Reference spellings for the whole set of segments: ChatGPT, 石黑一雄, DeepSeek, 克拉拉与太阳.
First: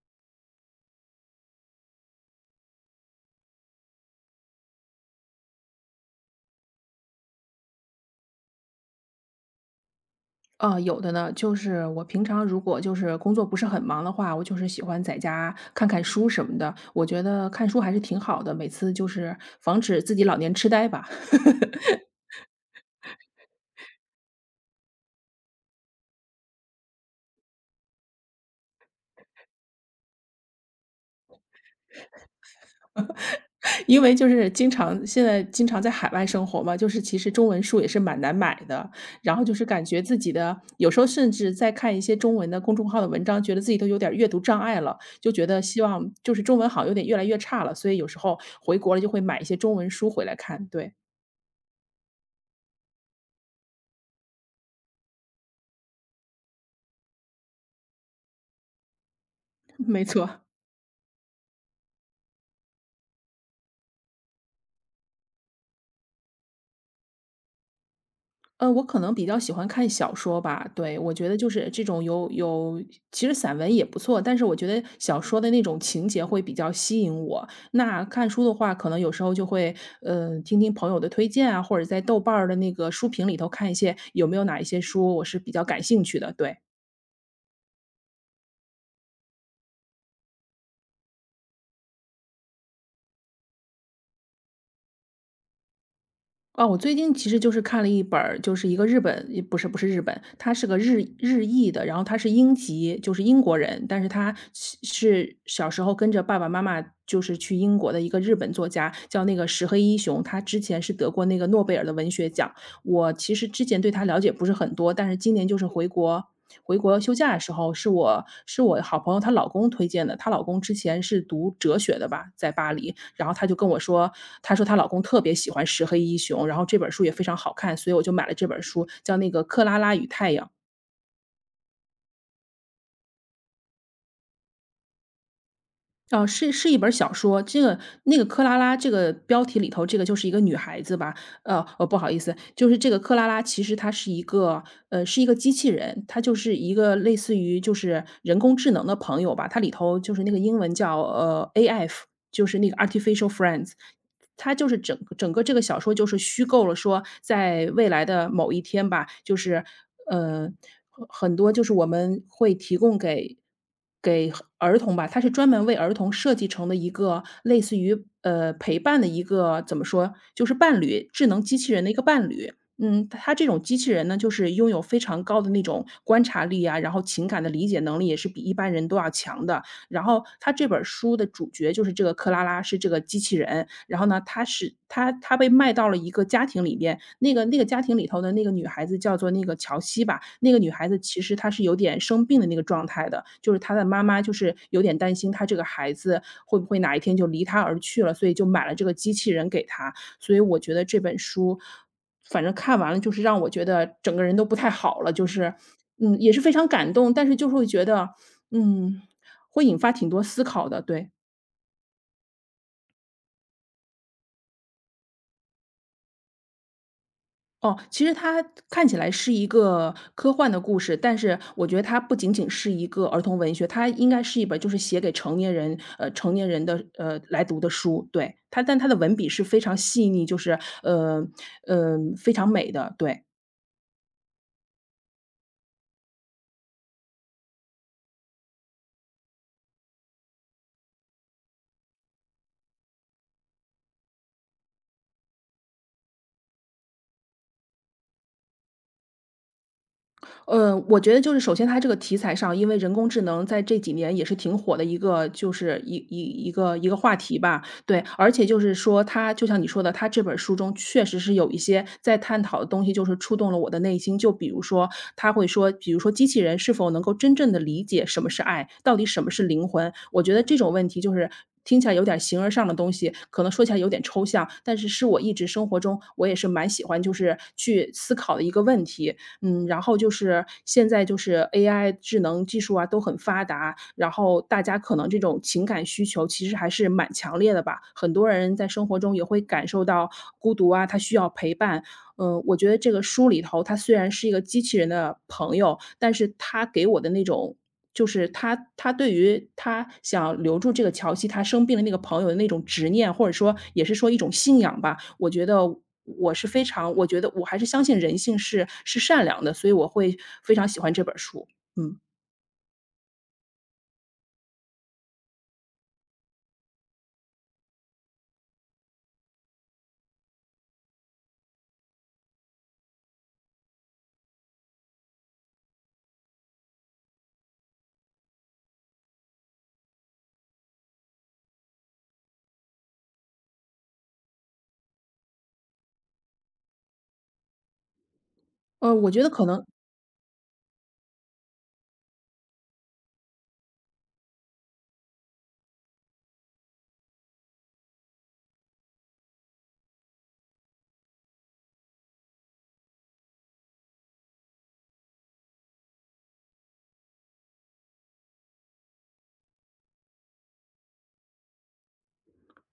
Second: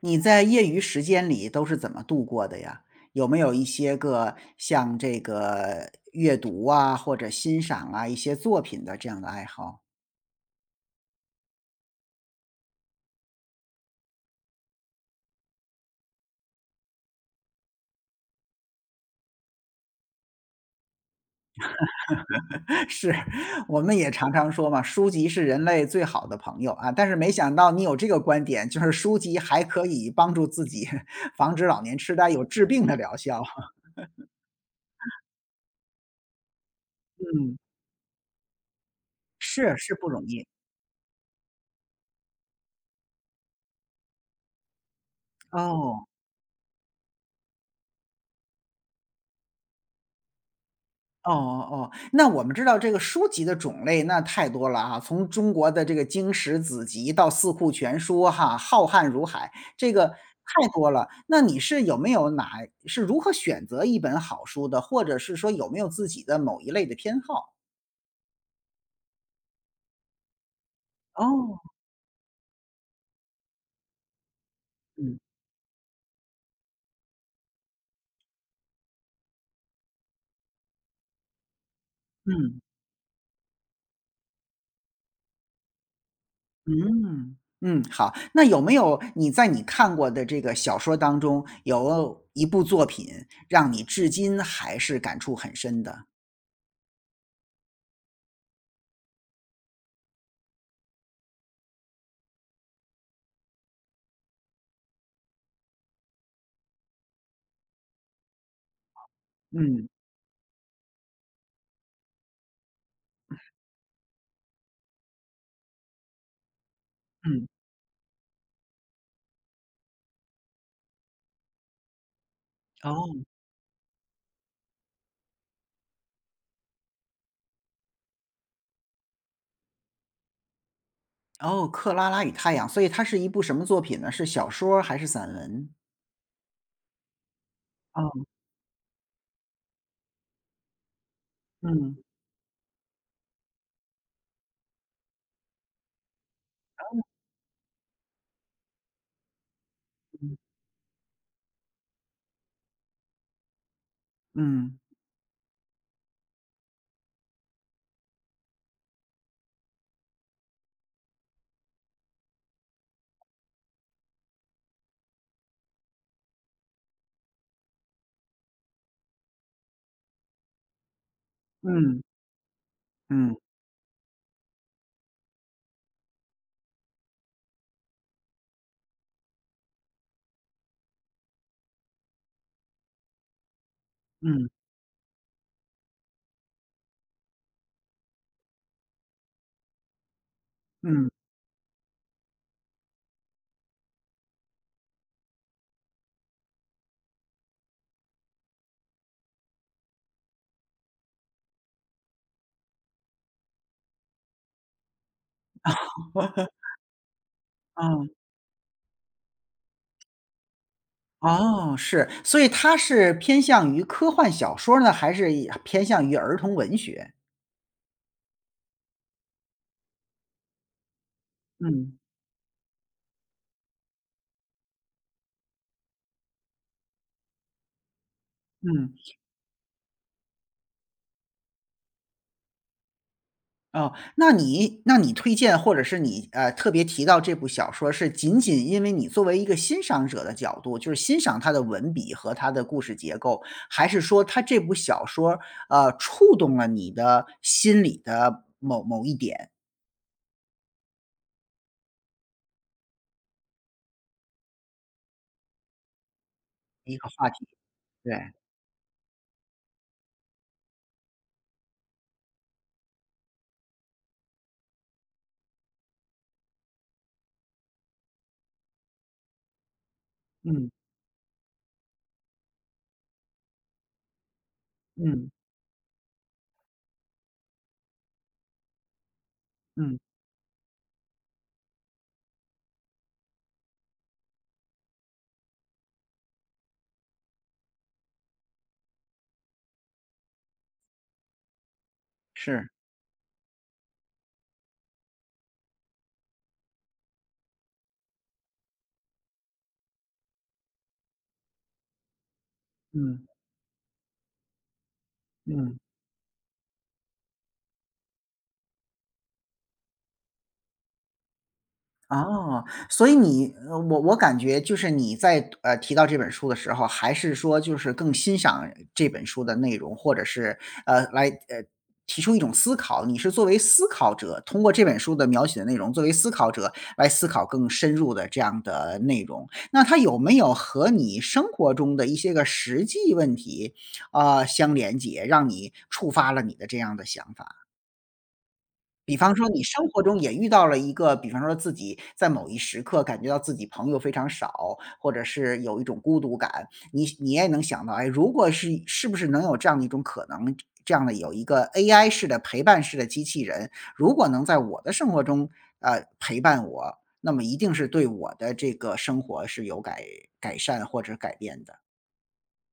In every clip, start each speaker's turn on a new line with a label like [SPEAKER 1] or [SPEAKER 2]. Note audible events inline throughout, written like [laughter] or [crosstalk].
[SPEAKER 1] 你在业余时间里都是怎么度过的呀？有没有一些个像这个阅读啊，或者欣赏啊一些作品的这样的爱好？
[SPEAKER 2] 啊，有的呢，就是我平常如果就是工作不是很忙的话，我就是喜欢在家看看书什么的。我觉得看书还是挺好的，每次就是防止自己老年痴呆吧。[laughs]
[SPEAKER 1] [laughs] 是，我们也常常说嘛，书籍是人类最好的朋友啊，但是没想到你有这个观点，就是书籍还可以帮助自己 [laughs] 防止老年痴呆，有治病的疗效。[laughs]
[SPEAKER 2] 因为就是经常现在经常在海外生活嘛，就是其实中
[SPEAKER 1] 嗯，
[SPEAKER 2] 文书也是蛮难买的。然后就是
[SPEAKER 1] 是，
[SPEAKER 2] 感
[SPEAKER 1] 是
[SPEAKER 2] 觉
[SPEAKER 1] 不
[SPEAKER 2] 自
[SPEAKER 1] 容
[SPEAKER 2] 己
[SPEAKER 1] 易。
[SPEAKER 2] 的有时候甚至在看一些中文的公众号的文章，觉得自己都有点儿阅读障碍了，就觉得希
[SPEAKER 1] 哦。
[SPEAKER 2] 望就是中文好像有点越来越差了，所以有时候回国了就会买一些中文书回来看。对，
[SPEAKER 1] 哦哦哦，那我们知道这个书籍的种类那太多了啊，从中国的这个经史子集到四库全书哈，浩瀚如海，这
[SPEAKER 2] 没
[SPEAKER 1] 个
[SPEAKER 2] 错。
[SPEAKER 1] 太多了。那你是有没有哪是如何选择一本好书的，或者是说有没有自己的某一类的偏好？
[SPEAKER 2] 我可能比较喜欢看小说吧，对，我觉得就
[SPEAKER 1] 哦，
[SPEAKER 2] 是这种其实散文也不错，但是我觉得小
[SPEAKER 1] 嗯
[SPEAKER 2] 说的那种情节会比较吸引我。那看书的话，可能有时候就会，听听朋友的推荐啊，或者在豆瓣儿的
[SPEAKER 1] 嗯
[SPEAKER 2] 那个书评里头看一些有没有哪一些书我是比较感兴趣的，对。
[SPEAKER 1] 嗯嗯，好。那有没有你在你看过的这个小说当中，有一部作品让你至今还是感触很深的？
[SPEAKER 2] 哦，我最近其实就是看了一本儿就是一个日本，也不是日本，他是个日裔的，然后他是英籍，就是英国人，但是他是小时候跟着爸爸妈妈就是去英国的一个日本作家，叫那个石黑
[SPEAKER 1] 嗯
[SPEAKER 2] 一雄，他之前是得过那个诺贝尔的文学奖，我其实之前对他了解不是很多，但是今年就是回国休假的
[SPEAKER 1] 嗯，
[SPEAKER 2] 时候，是我好朋友她老公推荐的。她老公之前是读哲学的吧，在巴黎，
[SPEAKER 1] 哦。
[SPEAKER 2] 然后她就跟我说，她说她老公特别喜欢石黑一雄，然后这本书也非常好看，所以我就买了这本书，叫那个《克拉拉与太阳》。
[SPEAKER 1] 哦，《克拉拉与太阳》，所以它是一部什么作品呢？是小说儿还是散文？
[SPEAKER 2] 哦，是一本小说，这个
[SPEAKER 1] 哦，
[SPEAKER 2] 那个克拉拉这个标题里头，这个就是一个女孩子吧，哦，
[SPEAKER 1] 嗯，
[SPEAKER 2] 不好意思，就是这个克拉拉其实她是一个，是一个机器人，她就是一个类似于就是人工智能的朋友吧，它里头就是那
[SPEAKER 1] 嗯，
[SPEAKER 2] 个英文叫AF,就是那个 artificial friends,它就是
[SPEAKER 1] 嗯，
[SPEAKER 2] 整个这个小说就是虚构了说，在未来的某一天吧，就是，呃，很多就是我们会提供给给儿童吧，它是专门为儿童设计成的一个类似于，陪伴的一个怎么说，就是伴侣智能机器人的一
[SPEAKER 1] 嗯，
[SPEAKER 2] 个伴侣。嗯，它
[SPEAKER 1] 嗯，
[SPEAKER 2] 这种机器人呢，就是拥有非常高的那种观察力啊，然后情感的理解能力也是比一般人都要强的。然后他这本书的主角就是这个克拉拉，是这个机器人。然后呢，他是他他被卖到了一个家庭里边，那个家庭里头的那个女孩子叫做那个乔西吧，那个女孩子
[SPEAKER 1] 嗯，
[SPEAKER 2] 其实她是有点生病的那个状态的，就是她的妈妈就是有点担心她这个孩子会不会哪一天就离她而去了，所以就买了这个机器人给她。所以我觉得这本书，反正看完了就是让我觉得整个人都不太好了，就是，嗯，也是非常感动，但是就会觉
[SPEAKER 1] 嗯，
[SPEAKER 2] 得，嗯会引发挺多思考的，对。
[SPEAKER 1] 哦，是，所以它是偏向于科幻小说儿呢，还是以偏向于儿童文学？
[SPEAKER 2] 哦，其实它看起来是一个科幻的故事，但是我觉得
[SPEAKER 1] 嗯，
[SPEAKER 2] 它不仅仅是一个儿童文学，它应该是一本就是写给成年人，成年人的来读的书。对，它但它
[SPEAKER 1] 嗯。
[SPEAKER 2] 的文笔是非常细腻，就是呃非常美的，对。
[SPEAKER 1] 哦，那你那你推荐或者是你，特别提到这部小说是仅仅因为你作为一个欣赏者的角度，就是欣赏他的文笔和他的故事结构，还是说他这部小说，触动了你的心里的某某一点，
[SPEAKER 2] 我觉得就是首先它这个题材上，因为人工智能在这几年也是挺火的一个，就是一一一个一
[SPEAKER 1] 一
[SPEAKER 2] 个
[SPEAKER 1] 个
[SPEAKER 2] 话
[SPEAKER 1] 话
[SPEAKER 2] 题
[SPEAKER 1] 题？
[SPEAKER 2] 吧。对，而
[SPEAKER 1] 对，
[SPEAKER 2] 且就是说它就像你说的，它这本书中确实是有一些在探讨的东西，就是触动了我的内心。就比如说，他会说，比如说机器人是否能够真正的理解什么是爱，到底什么是灵魂？我觉得这
[SPEAKER 1] 嗯，
[SPEAKER 2] 种问题就是。听起来有点形而上的东西，可能说起来有点抽象，但是是我
[SPEAKER 1] 嗯，
[SPEAKER 2] 一直生活中我也是蛮喜欢，就是去思考的一个问题。嗯，然后
[SPEAKER 1] 嗯，
[SPEAKER 2] 就是现在就是 AI 智能技术啊都很发达，然后大家可能这种情感需求其实还是蛮强烈的吧。很多人在生活中也会感受到孤独啊，他需要陪伴，嗯，我觉
[SPEAKER 1] 是，
[SPEAKER 2] 得这个书里头，他虽然是一个机器人的朋友，但是他给我的那种就是他对于他想留住这个乔西，他生病的那个朋友的那种执念，
[SPEAKER 1] 嗯，
[SPEAKER 2] 或者说也是说一种信仰吧，我觉得
[SPEAKER 1] 嗯。
[SPEAKER 2] 我是非常我觉得我还是相信人性是善良的，所以我会非常喜欢这本书。嗯，
[SPEAKER 1] 哦，所以你呃，我感觉就是你在呃提到这本书的时候，还是说就是更欣赏这本书的内容，或者是呃来呃提出一种思考。你是作为思考者，通过这本书的描写的内容，作为思考者来思考更深入的这样的内容。那它有没有和你生活中的一些个实际问题啊，呃相连接，让你触发了你的这样的想法？
[SPEAKER 2] 我
[SPEAKER 1] 比
[SPEAKER 2] 觉得
[SPEAKER 1] 方
[SPEAKER 2] 可
[SPEAKER 1] 说你
[SPEAKER 2] 能
[SPEAKER 1] 生活中也遇到了一个，比方说自己在某一时刻感觉到自己朋友非常少，或者是有一种孤独感，你也能想到，哎，如果是是不是能有这样的一种可能，这样的有一个 AI 式的陪伴式的机器人，如果能在我的生活中，陪伴我，那么一定是对我的这个生活是有改改善或者改变的。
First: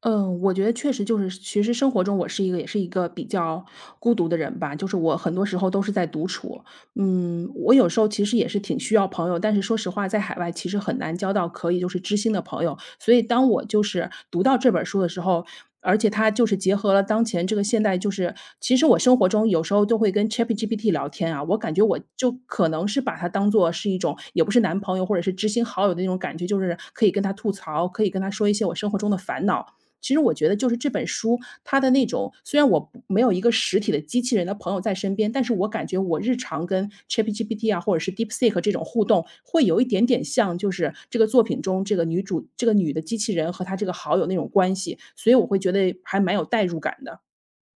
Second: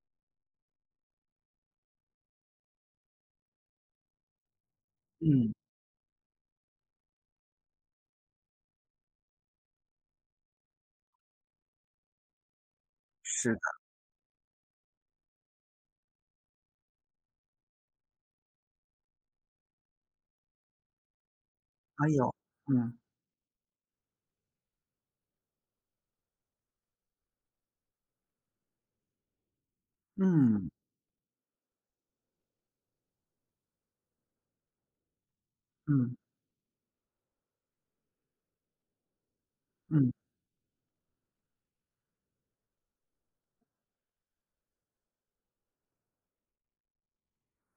[SPEAKER 2] 嗯，我觉得确实就是其实生活中我是一个也是一个比较孤独的人吧，就是我很多
[SPEAKER 1] 嗯，
[SPEAKER 2] 时候都是在独处。嗯，我有时候其实也是挺需要朋友，但是说实话，在海外其实很难交到可以就是知心的朋友。所以当
[SPEAKER 1] 是的，
[SPEAKER 2] 我就是读到这本书的时候，而且它就是结合了当前这个现代，就是其实我生活中有时候都会跟 ChatGPT 聊天啊，我感觉我
[SPEAKER 1] 还
[SPEAKER 2] 就
[SPEAKER 1] 有，
[SPEAKER 2] 可能
[SPEAKER 1] 嗯，
[SPEAKER 2] 是把它当做是一种也不是男朋友或者是知心好友的那种感觉，就是可以跟他吐槽，可以跟他说一些我生活中的烦恼。其实我觉得
[SPEAKER 1] 嗯，
[SPEAKER 2] 就是这本书，它的那种虽然我不没有一个实体的机器人的朋友在身边，但是我感觉
[SPEAKER 1] 嗯，
[SPEAKER 2] 我日常跟 ChatGPT 啊，或者是 DeepSeek 这种互动，会有一点
[SPEAKER 1] 嗯。
[SPEAKER 2] 点像，就是这个作品中这个女主这个女的机器人和她这个好友那种关系，所以我会觉得还蛮有代入感的。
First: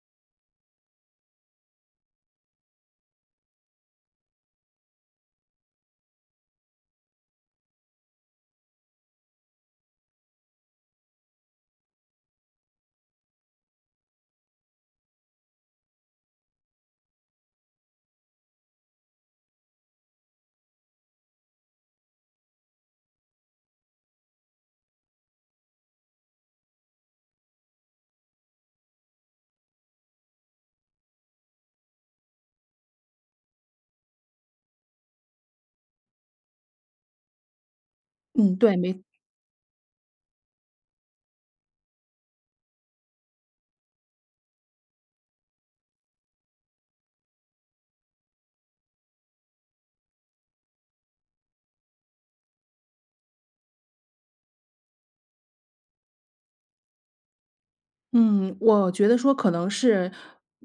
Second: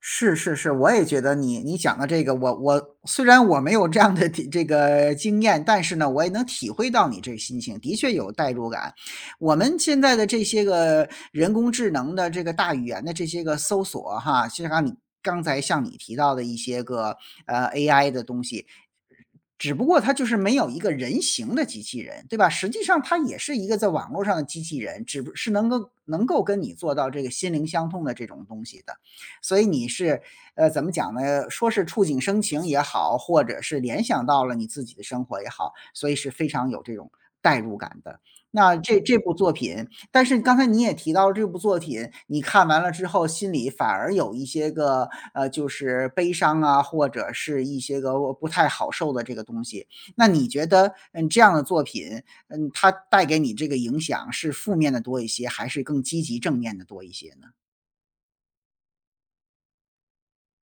[SPEAKER 1] 是是是，我也觉得你你讲的这个，我虽然我没有这样的体这个经验，但是呢，我也能体会到你这心情，的确有代入感。我们现在的这些个人工智能的这个大语言的这些个搜索哈，就像你刚才像你提到的一些个呃 AI 的东西，只不过它就是没有一个人形的机器人，对吧？实际上它也是一个在网络上的机器人，只不是能够能够跟你做到这个心灵相通的这种东西的。所以你是，怎么讲呢？说是触景生情也好，或者是联想到了你自己的生活也好，所以是非常有这种代入感的。
[SPEAKER 2] 嗯，
[SPEAKER 1] 那
[SPEAKER 2] 对，
[SPEAKER 1] 这
[SPEAKER 2] 没
[SPEAKER 1] 这部作品但是刚才你也提到了这部作品，你看完了之后心里反而有一些个，就是悲伤啊，或者是一些个我不太好受的这个东西。那你觉得，嗯，这样的作品，嗯，它带给你这个影响是负面的多一些，还是更积极正面的多一些呢？
[SPEAKER 2] 嗯，我觉得说可能是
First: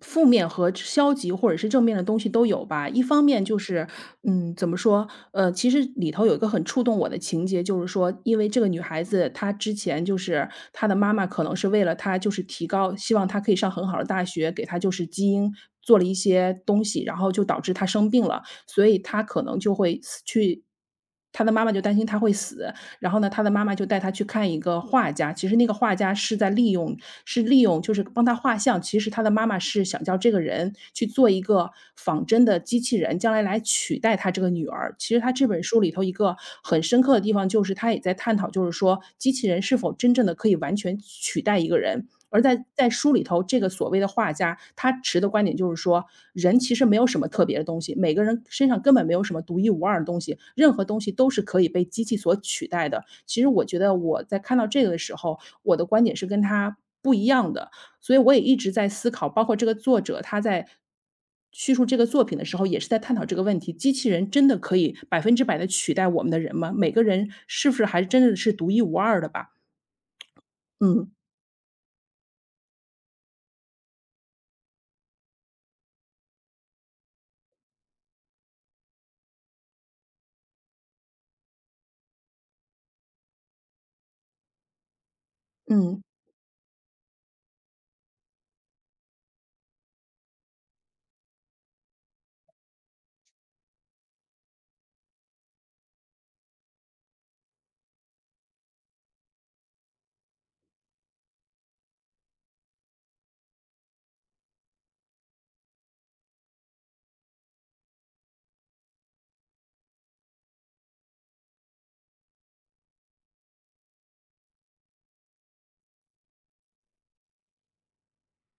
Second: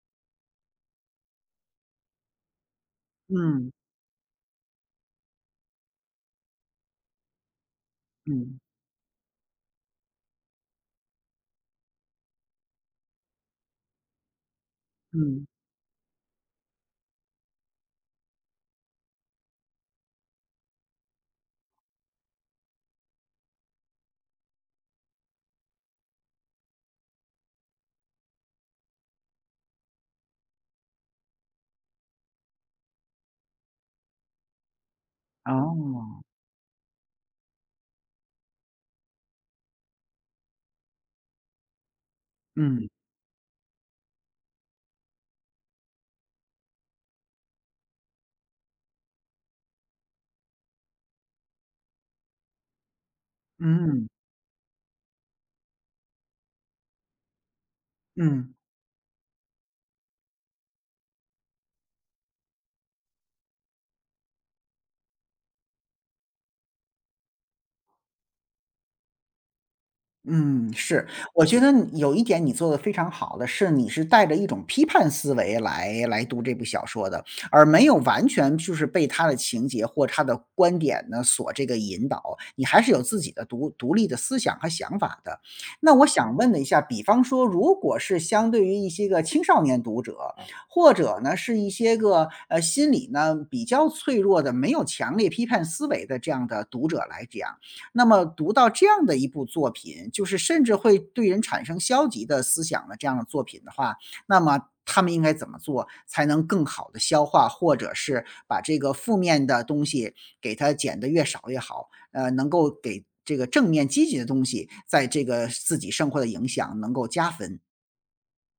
[SPEAKER 2] 负面和消极或者是正面的东西都有吧。一方面就
[SPEAKER 1] 嗯，
[SPEAKER 2] 是，嗯，怎么说？其实里头有一个很触动我的情节，就是说，因为
[SPEAKER 1] 嗯，
[SPEAKER 2] 这个女孩子她之前就是她的妈妈可能是为了她就是提高，希望她可以上很好的大学，给她就是基
[SPEAKER 1] 嗯，
[SPEAKER 2] 因做了一些东西，然后就导致她生病了，所以她可能就会死去。她的妈妈就担心她会死，然后呢，他的妈妈就带他去看一个画家，其实那个画家是在利用是利用就是帮他画像，其实他的妈妈是想叫这个人去做一个仿真的机器人，将来来取代他这个女儿。其实他这本书里头一
[SPEAKER 1] 哦，
[SPEAKER 2] 个很深刻的地方，就是他也在探讨，就是说机器人是否真正的可以完全取代一个人，而在
[SPEAKER 1] 嗯，
[SPEAKER 2] 在书里头，这个所谓的画家，他持的观点就是说，人其实没有什么特别的东西，每个人身上根本没有什么独一无二的东西，任何东西都是可以被机器所取代的。其实我觉得
[SPEAKER 1] 嗯，
[SPEAKER 2] 我在看到这个的时候，我的观点是跟他不一样的，所以我也
[SPEAKER 1] 嗯。
[SPEAKER 2] 一直在思考，包括这个作者他在叙述这个作品的时候，也是在探讨这个问题：机器人真的可以百分之百的取代我们的人吗？每个人是不是还真的是独一无二的吧？
[SPEAKER 1] 嗯，是，
[SPEAKER 2] 嗯
[SPEAKER 1] 我觉得你有一点你做的非常好的是，你是带着一种批判思维来来读这部小说的，而没有完全就是被他的情节或他的观点呢所这个引导，你还是有自己的独独立的思想和想法的。那
[SPEAKER 2] 嗯。
[SPEAKER 1] 我想问了一下，比方说，如果是相对于一些个青少年读者，或者呢是一些个呃心理呢比较脆弱的、没有强烈批判思维的这样的读者来讲。那么读到这样的一部作品，就是甚至会对人产生消极的思想的这样的作品的话，那么他们应该怎么做才能更好的消化，或者是把这个负面的东西给它减得越少越好？能够给这个正面积极的东西在这个自己生活的影响能够加分。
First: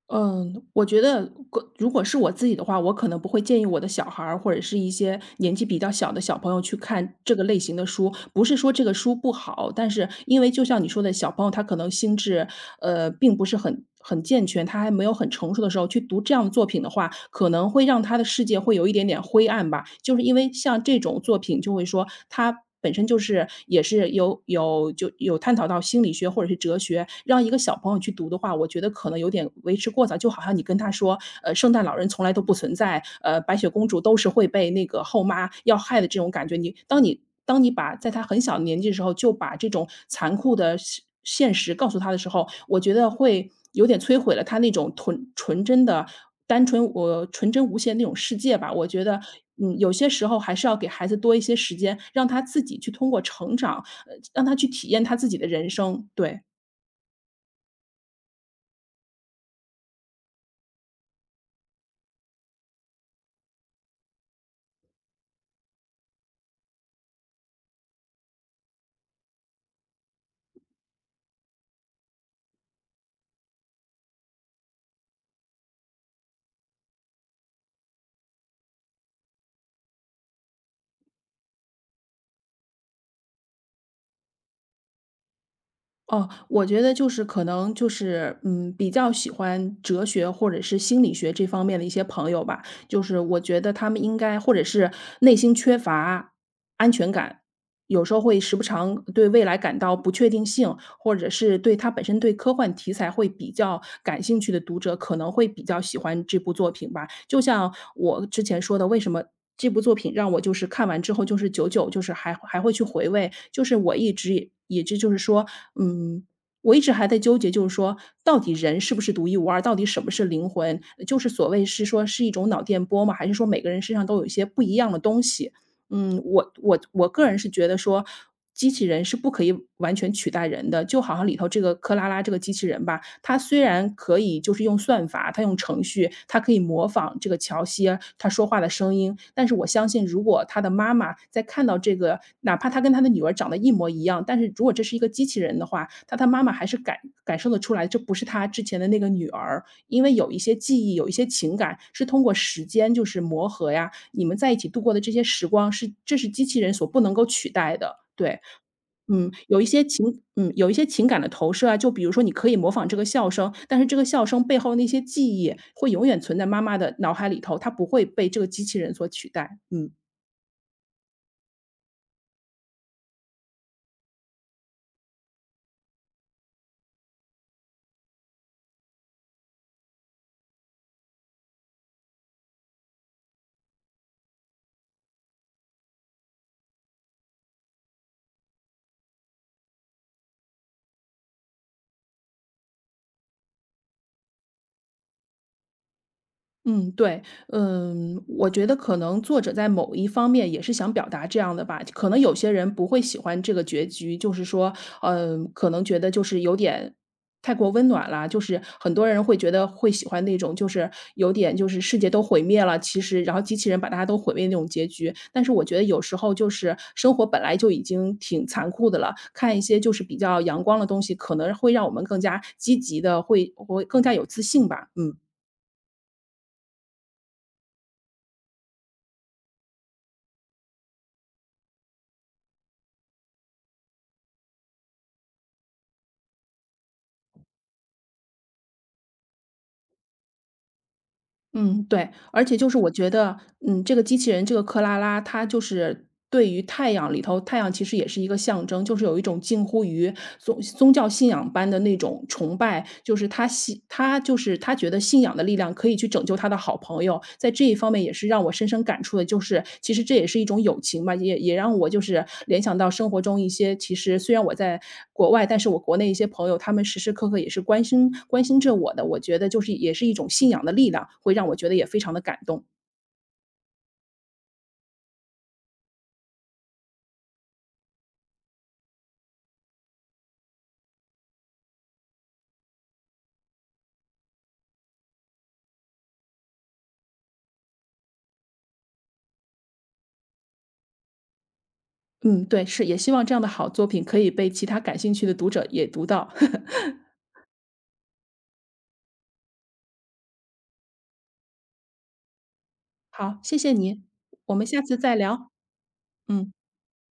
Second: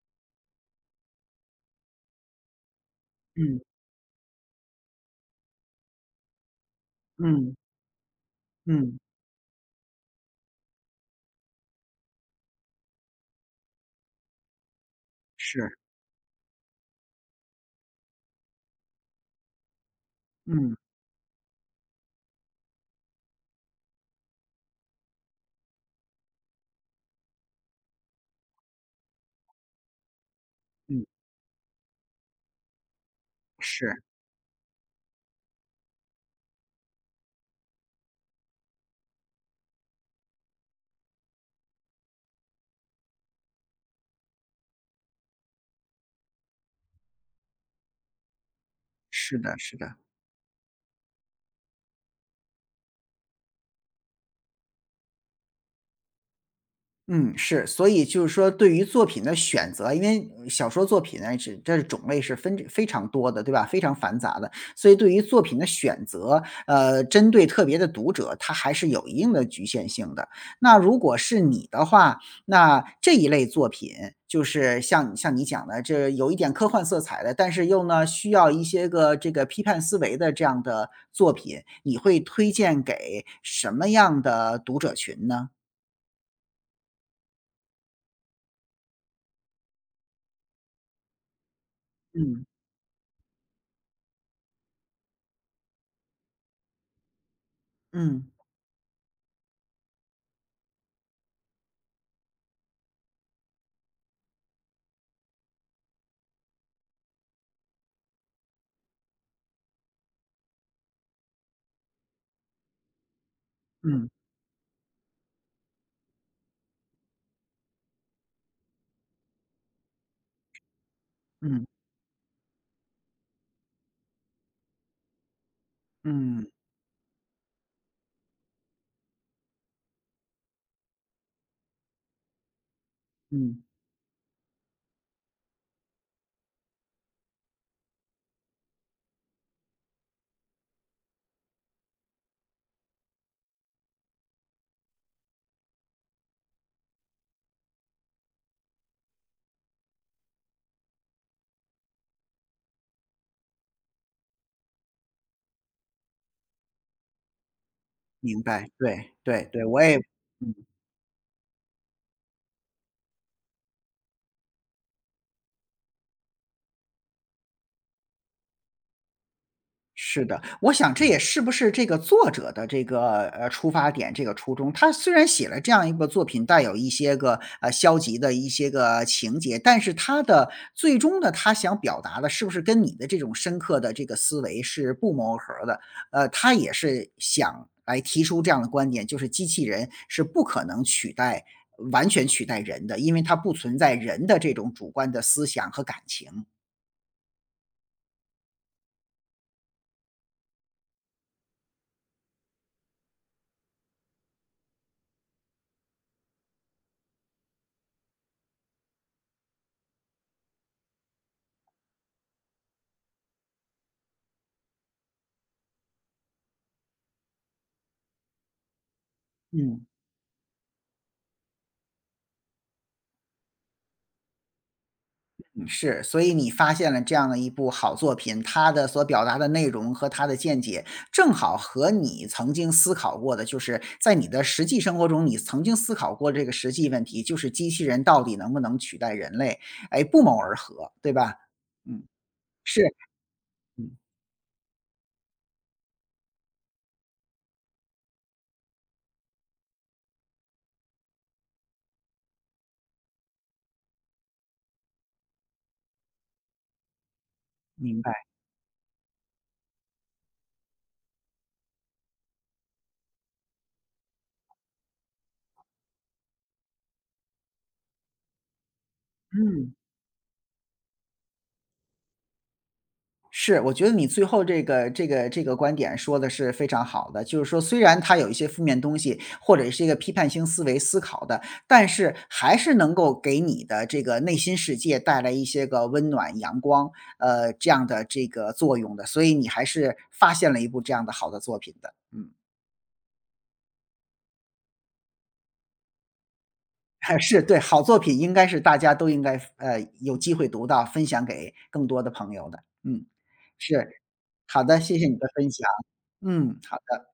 [SPEAKER 2] 嗯，我觉得个如果是我自己的话，我可能不会
[SPEAKER 1] 嗯
[SPEAKER 2] 建议我的小孩儿或者是一些年纪比较小的小朋友去看这个
[SPEAKER 1] 嗯
[SPEAKER 2] 类型的书。不是说这个
[SPEAKER 1] 嗯，
[SPEAKER 2] 书不好，但是因为就像你说的，小朋友他可能心智，并不是很健全，他还没有很成熟的时
[SPEAKER 1] 是，
[SPEAKER 2] 候去读这样的作品的话，可能会让他的世界会有一点点灰暗吧。就是因为
[SPEAKER 1] 嗯
[SPEAKER 2] 像这种作品就会说他本身就是也是有探讨到心理学或者是哲学，让一个小朋友去读的话，我觉得可能有点为时过早。就好像你跟他
[SPEAKER 1] 嗯，
[SPEAKER 2] 说，圣诞老人从来都不存在，白雪公主
[SPEAKER 1] 是，
[SPEAKER 2] 都是会被那个后妈要害的这种感觉。你把在他很小的年纪的时候，就把这种残酷的现实告诉他的时候，我觉得会有点摧毁了他那种纯纯真的单纯我纯真无限那种世界吧。我觉得，
[SPEAKER 1] 是的是
[SPEAKER 2] 嗯，有
[SPEAKER 1] 的。
[SPEAKER 2] 些时候还是要给孩子多一些时间，让他自己去通过成长，让他去体验他自己的人生，对。
[SPEAKER 1] 嗯，是，所以就是说对于作品的选择，因为呃小说作品呢，是这是种类是分非常多的，对吧？非常繁杂的，所以对于作品的选择，针对特别的读者，它还是有一定的局限性的。那如果是你的话，那这一类作品，就是像像你讲的，这有一点科幻色彩的，但是又呢需要一些个这个批判思维的这样的作品，你会推荐给什么样的读者群呢？
[SPEAKER 2] 哦，我觉得就是可能就是，嗯，比较喜欢哲学或者是心理学这方面的一些朋
[SPEAKER 1] 嗯
[SPEAKER 2] 友吧，就是我觉得他们应该或者是内心缺乏安全感，有时候
[SPEAKER 1] 嗯。
[SPEAKER 2] 会时不常对未来感到不确定性，或者是对他本身对科幻题材会比较感兴趣的读者，可能会比较喜欢这部作品吧。就像我之前说的，为什么这部作品让我就是看完之后就是久久就是还会去回味，就是我
[SPEAKER 1] 嗯
[SPEAKER 2] 一直也这就是说，嗯，我一直还在纠结，就是说到底人是不是独一无二，到底什么是灵魂？就是所谓
[SPEAKER 1] 嗯
[SPEAKER 2] 是说是一种脑电波吗？还是说每个人身上都有一些不一样的东西？嗯，
[SPEAKER 1] 嗯
[SPEAKER 2] 我个人是觉得说，机器人是不可以完全取代人的。就好像里头这个克拉拉这个机器人吧，它虽
[SPEAKER 1] 嗯，
[SPEAKER 2] 然可以就是用算法，它用程序，它可以模仿这个乔西儿她说话的声音，但是我相信如果她的妈妈在看到这个，哪怕她跟她的女儿长得一模一样，但是如果这是一个机器人的话，她妈妈还是感受得出来，这不是她之前的那个女儿。因为有一些记忆，有一些情感是通过时间就是磨合呀，你们在一起度过的这些时光是这是机器人所不能够取代的。对，
[SPEAKER 1] 明白，对
[SPEAKER 2] 嗯，
[SPEAKER 1] 对对，我也嗯。
[SPEAKER 2] 有一些情感的投射啊，就比如说你可以模仿这个笑声，但是这个笑声背后那些记忆会永远存在妈妈的脑海里头，它不会被这个机器人所取代。嗯。
[SPEAKER 1] 是的，我想这也是不是这个作者的这个，出发点，这个初衷。他虽然写了这样一个作品，带有一些个，消极的一些个情节，但是他的最终呢，他想表达的是不是跟你的这种深刻的这个思维是不谋而合的。他也是想来提出这样的观点，就是机器人是不可能取代完全取代人的，因为它不存在人的这种主观的思想和感情，
[SPEAKER 2] 嗯，对，嗯，我觉得可能作者在某一方面也是想表达这样的吧，可能有些人不会喜欢这个结局，就是说，嗯，可能觉得就是有点太过温暖啦，就是很多人会觉得会喜欢那种就是有点就是世界都毁灭了，其实然后机器人把大家都毁灭那种结局，但是我觉得有时候就是生活本来就已经挺残酷的了，看一些
[SPEAKER 1] 嗯。
[SPEAKER 2] 就是比较阳光的东西，可能会让我们更加积极的，会更加有自信吧，嗯。
[SPEAKER 1] 是，所以你发现了这样的一部好作品，它的所表达的内容和它的见解，正好和你曾经思考过的，就是在你的实际生活中，你曾经思考过这个实际问题，就是机器人到底能不能取代人类，哎，不谋而合，对吧？
[SPEAKER 2] 嗯，
[SPEAKER 1] 嗯，
[SPEAKER 2] 对，而且就是
[SPEAKER 1] 是，
[SPEAKER 2] 我觉得，嗯，
[SPEAKER 1] 嗯，
[SPEAKER 2] 这个机器人，这个克拉拉，它就是对于太阳里头，太阳其实也是一个象征，就是有一种近乎于宗教信仰般的那种崇拜，就是他信，他就是他觉得信仰的力量可以去拯救他的好朋友。友在这一方
[SPEAKER 1] 明
[SPEAKER 2] 面也
[SPEAKER 1] 白，
[SPEAKER 2] 是让我深深感触的，就是其实这也是一种友情吧，也让我就是联想到生活中一些其实虽然我在国外，但是我国内一些朋友，他们时时刻刻也是关心着我的，我觉得就
[SPEAKER 1] 嗯。
[SPEAKER 2] 是也是一种信仰的力量，会让我觉得也非常的感动。
[SPEAKER 1] 是，我觉得你最后这个这个这个观点说的是非常好的，就是说虽然它有一些负面东西，或者是一个批判性思维思考的，但是还是能够给你的这个内心世界带来一些个温暖、阳光，这样的这个作用的，所以你还是发现了一部这样的好的作品的，嗯，
[SPEAKER 2] 嗯，对，是，也希望这样的好作品可以被其他感兴趣的读者也读到。
[SPEAKER 1] [laughs]
[SPEAKER 2] [laughs]
[SPEAKER 1] 还是，对，好作品应该是大家都应该呃有机会读到，分享给更多的朋友的，嗯，
[SPEAKER 2] 好，谢谢
[SPEAKER 1] 是，
[SPEAKER 2] 你，我
[SPEAKER 1] 好
[SPEAKER 2] 们
[SPEAKER 1] 的，
[SPEAKER 2] 下次
[SPEAKER 1] 谢谢
[SPEAKER 2] 再
[SPEAKER 1] 你的分
[SPEAKER 2] 聊，
[SPEAKER 1] 享，
[SPEAKER 2] 嗯。
[SPEAKER 1] 嗯，好的。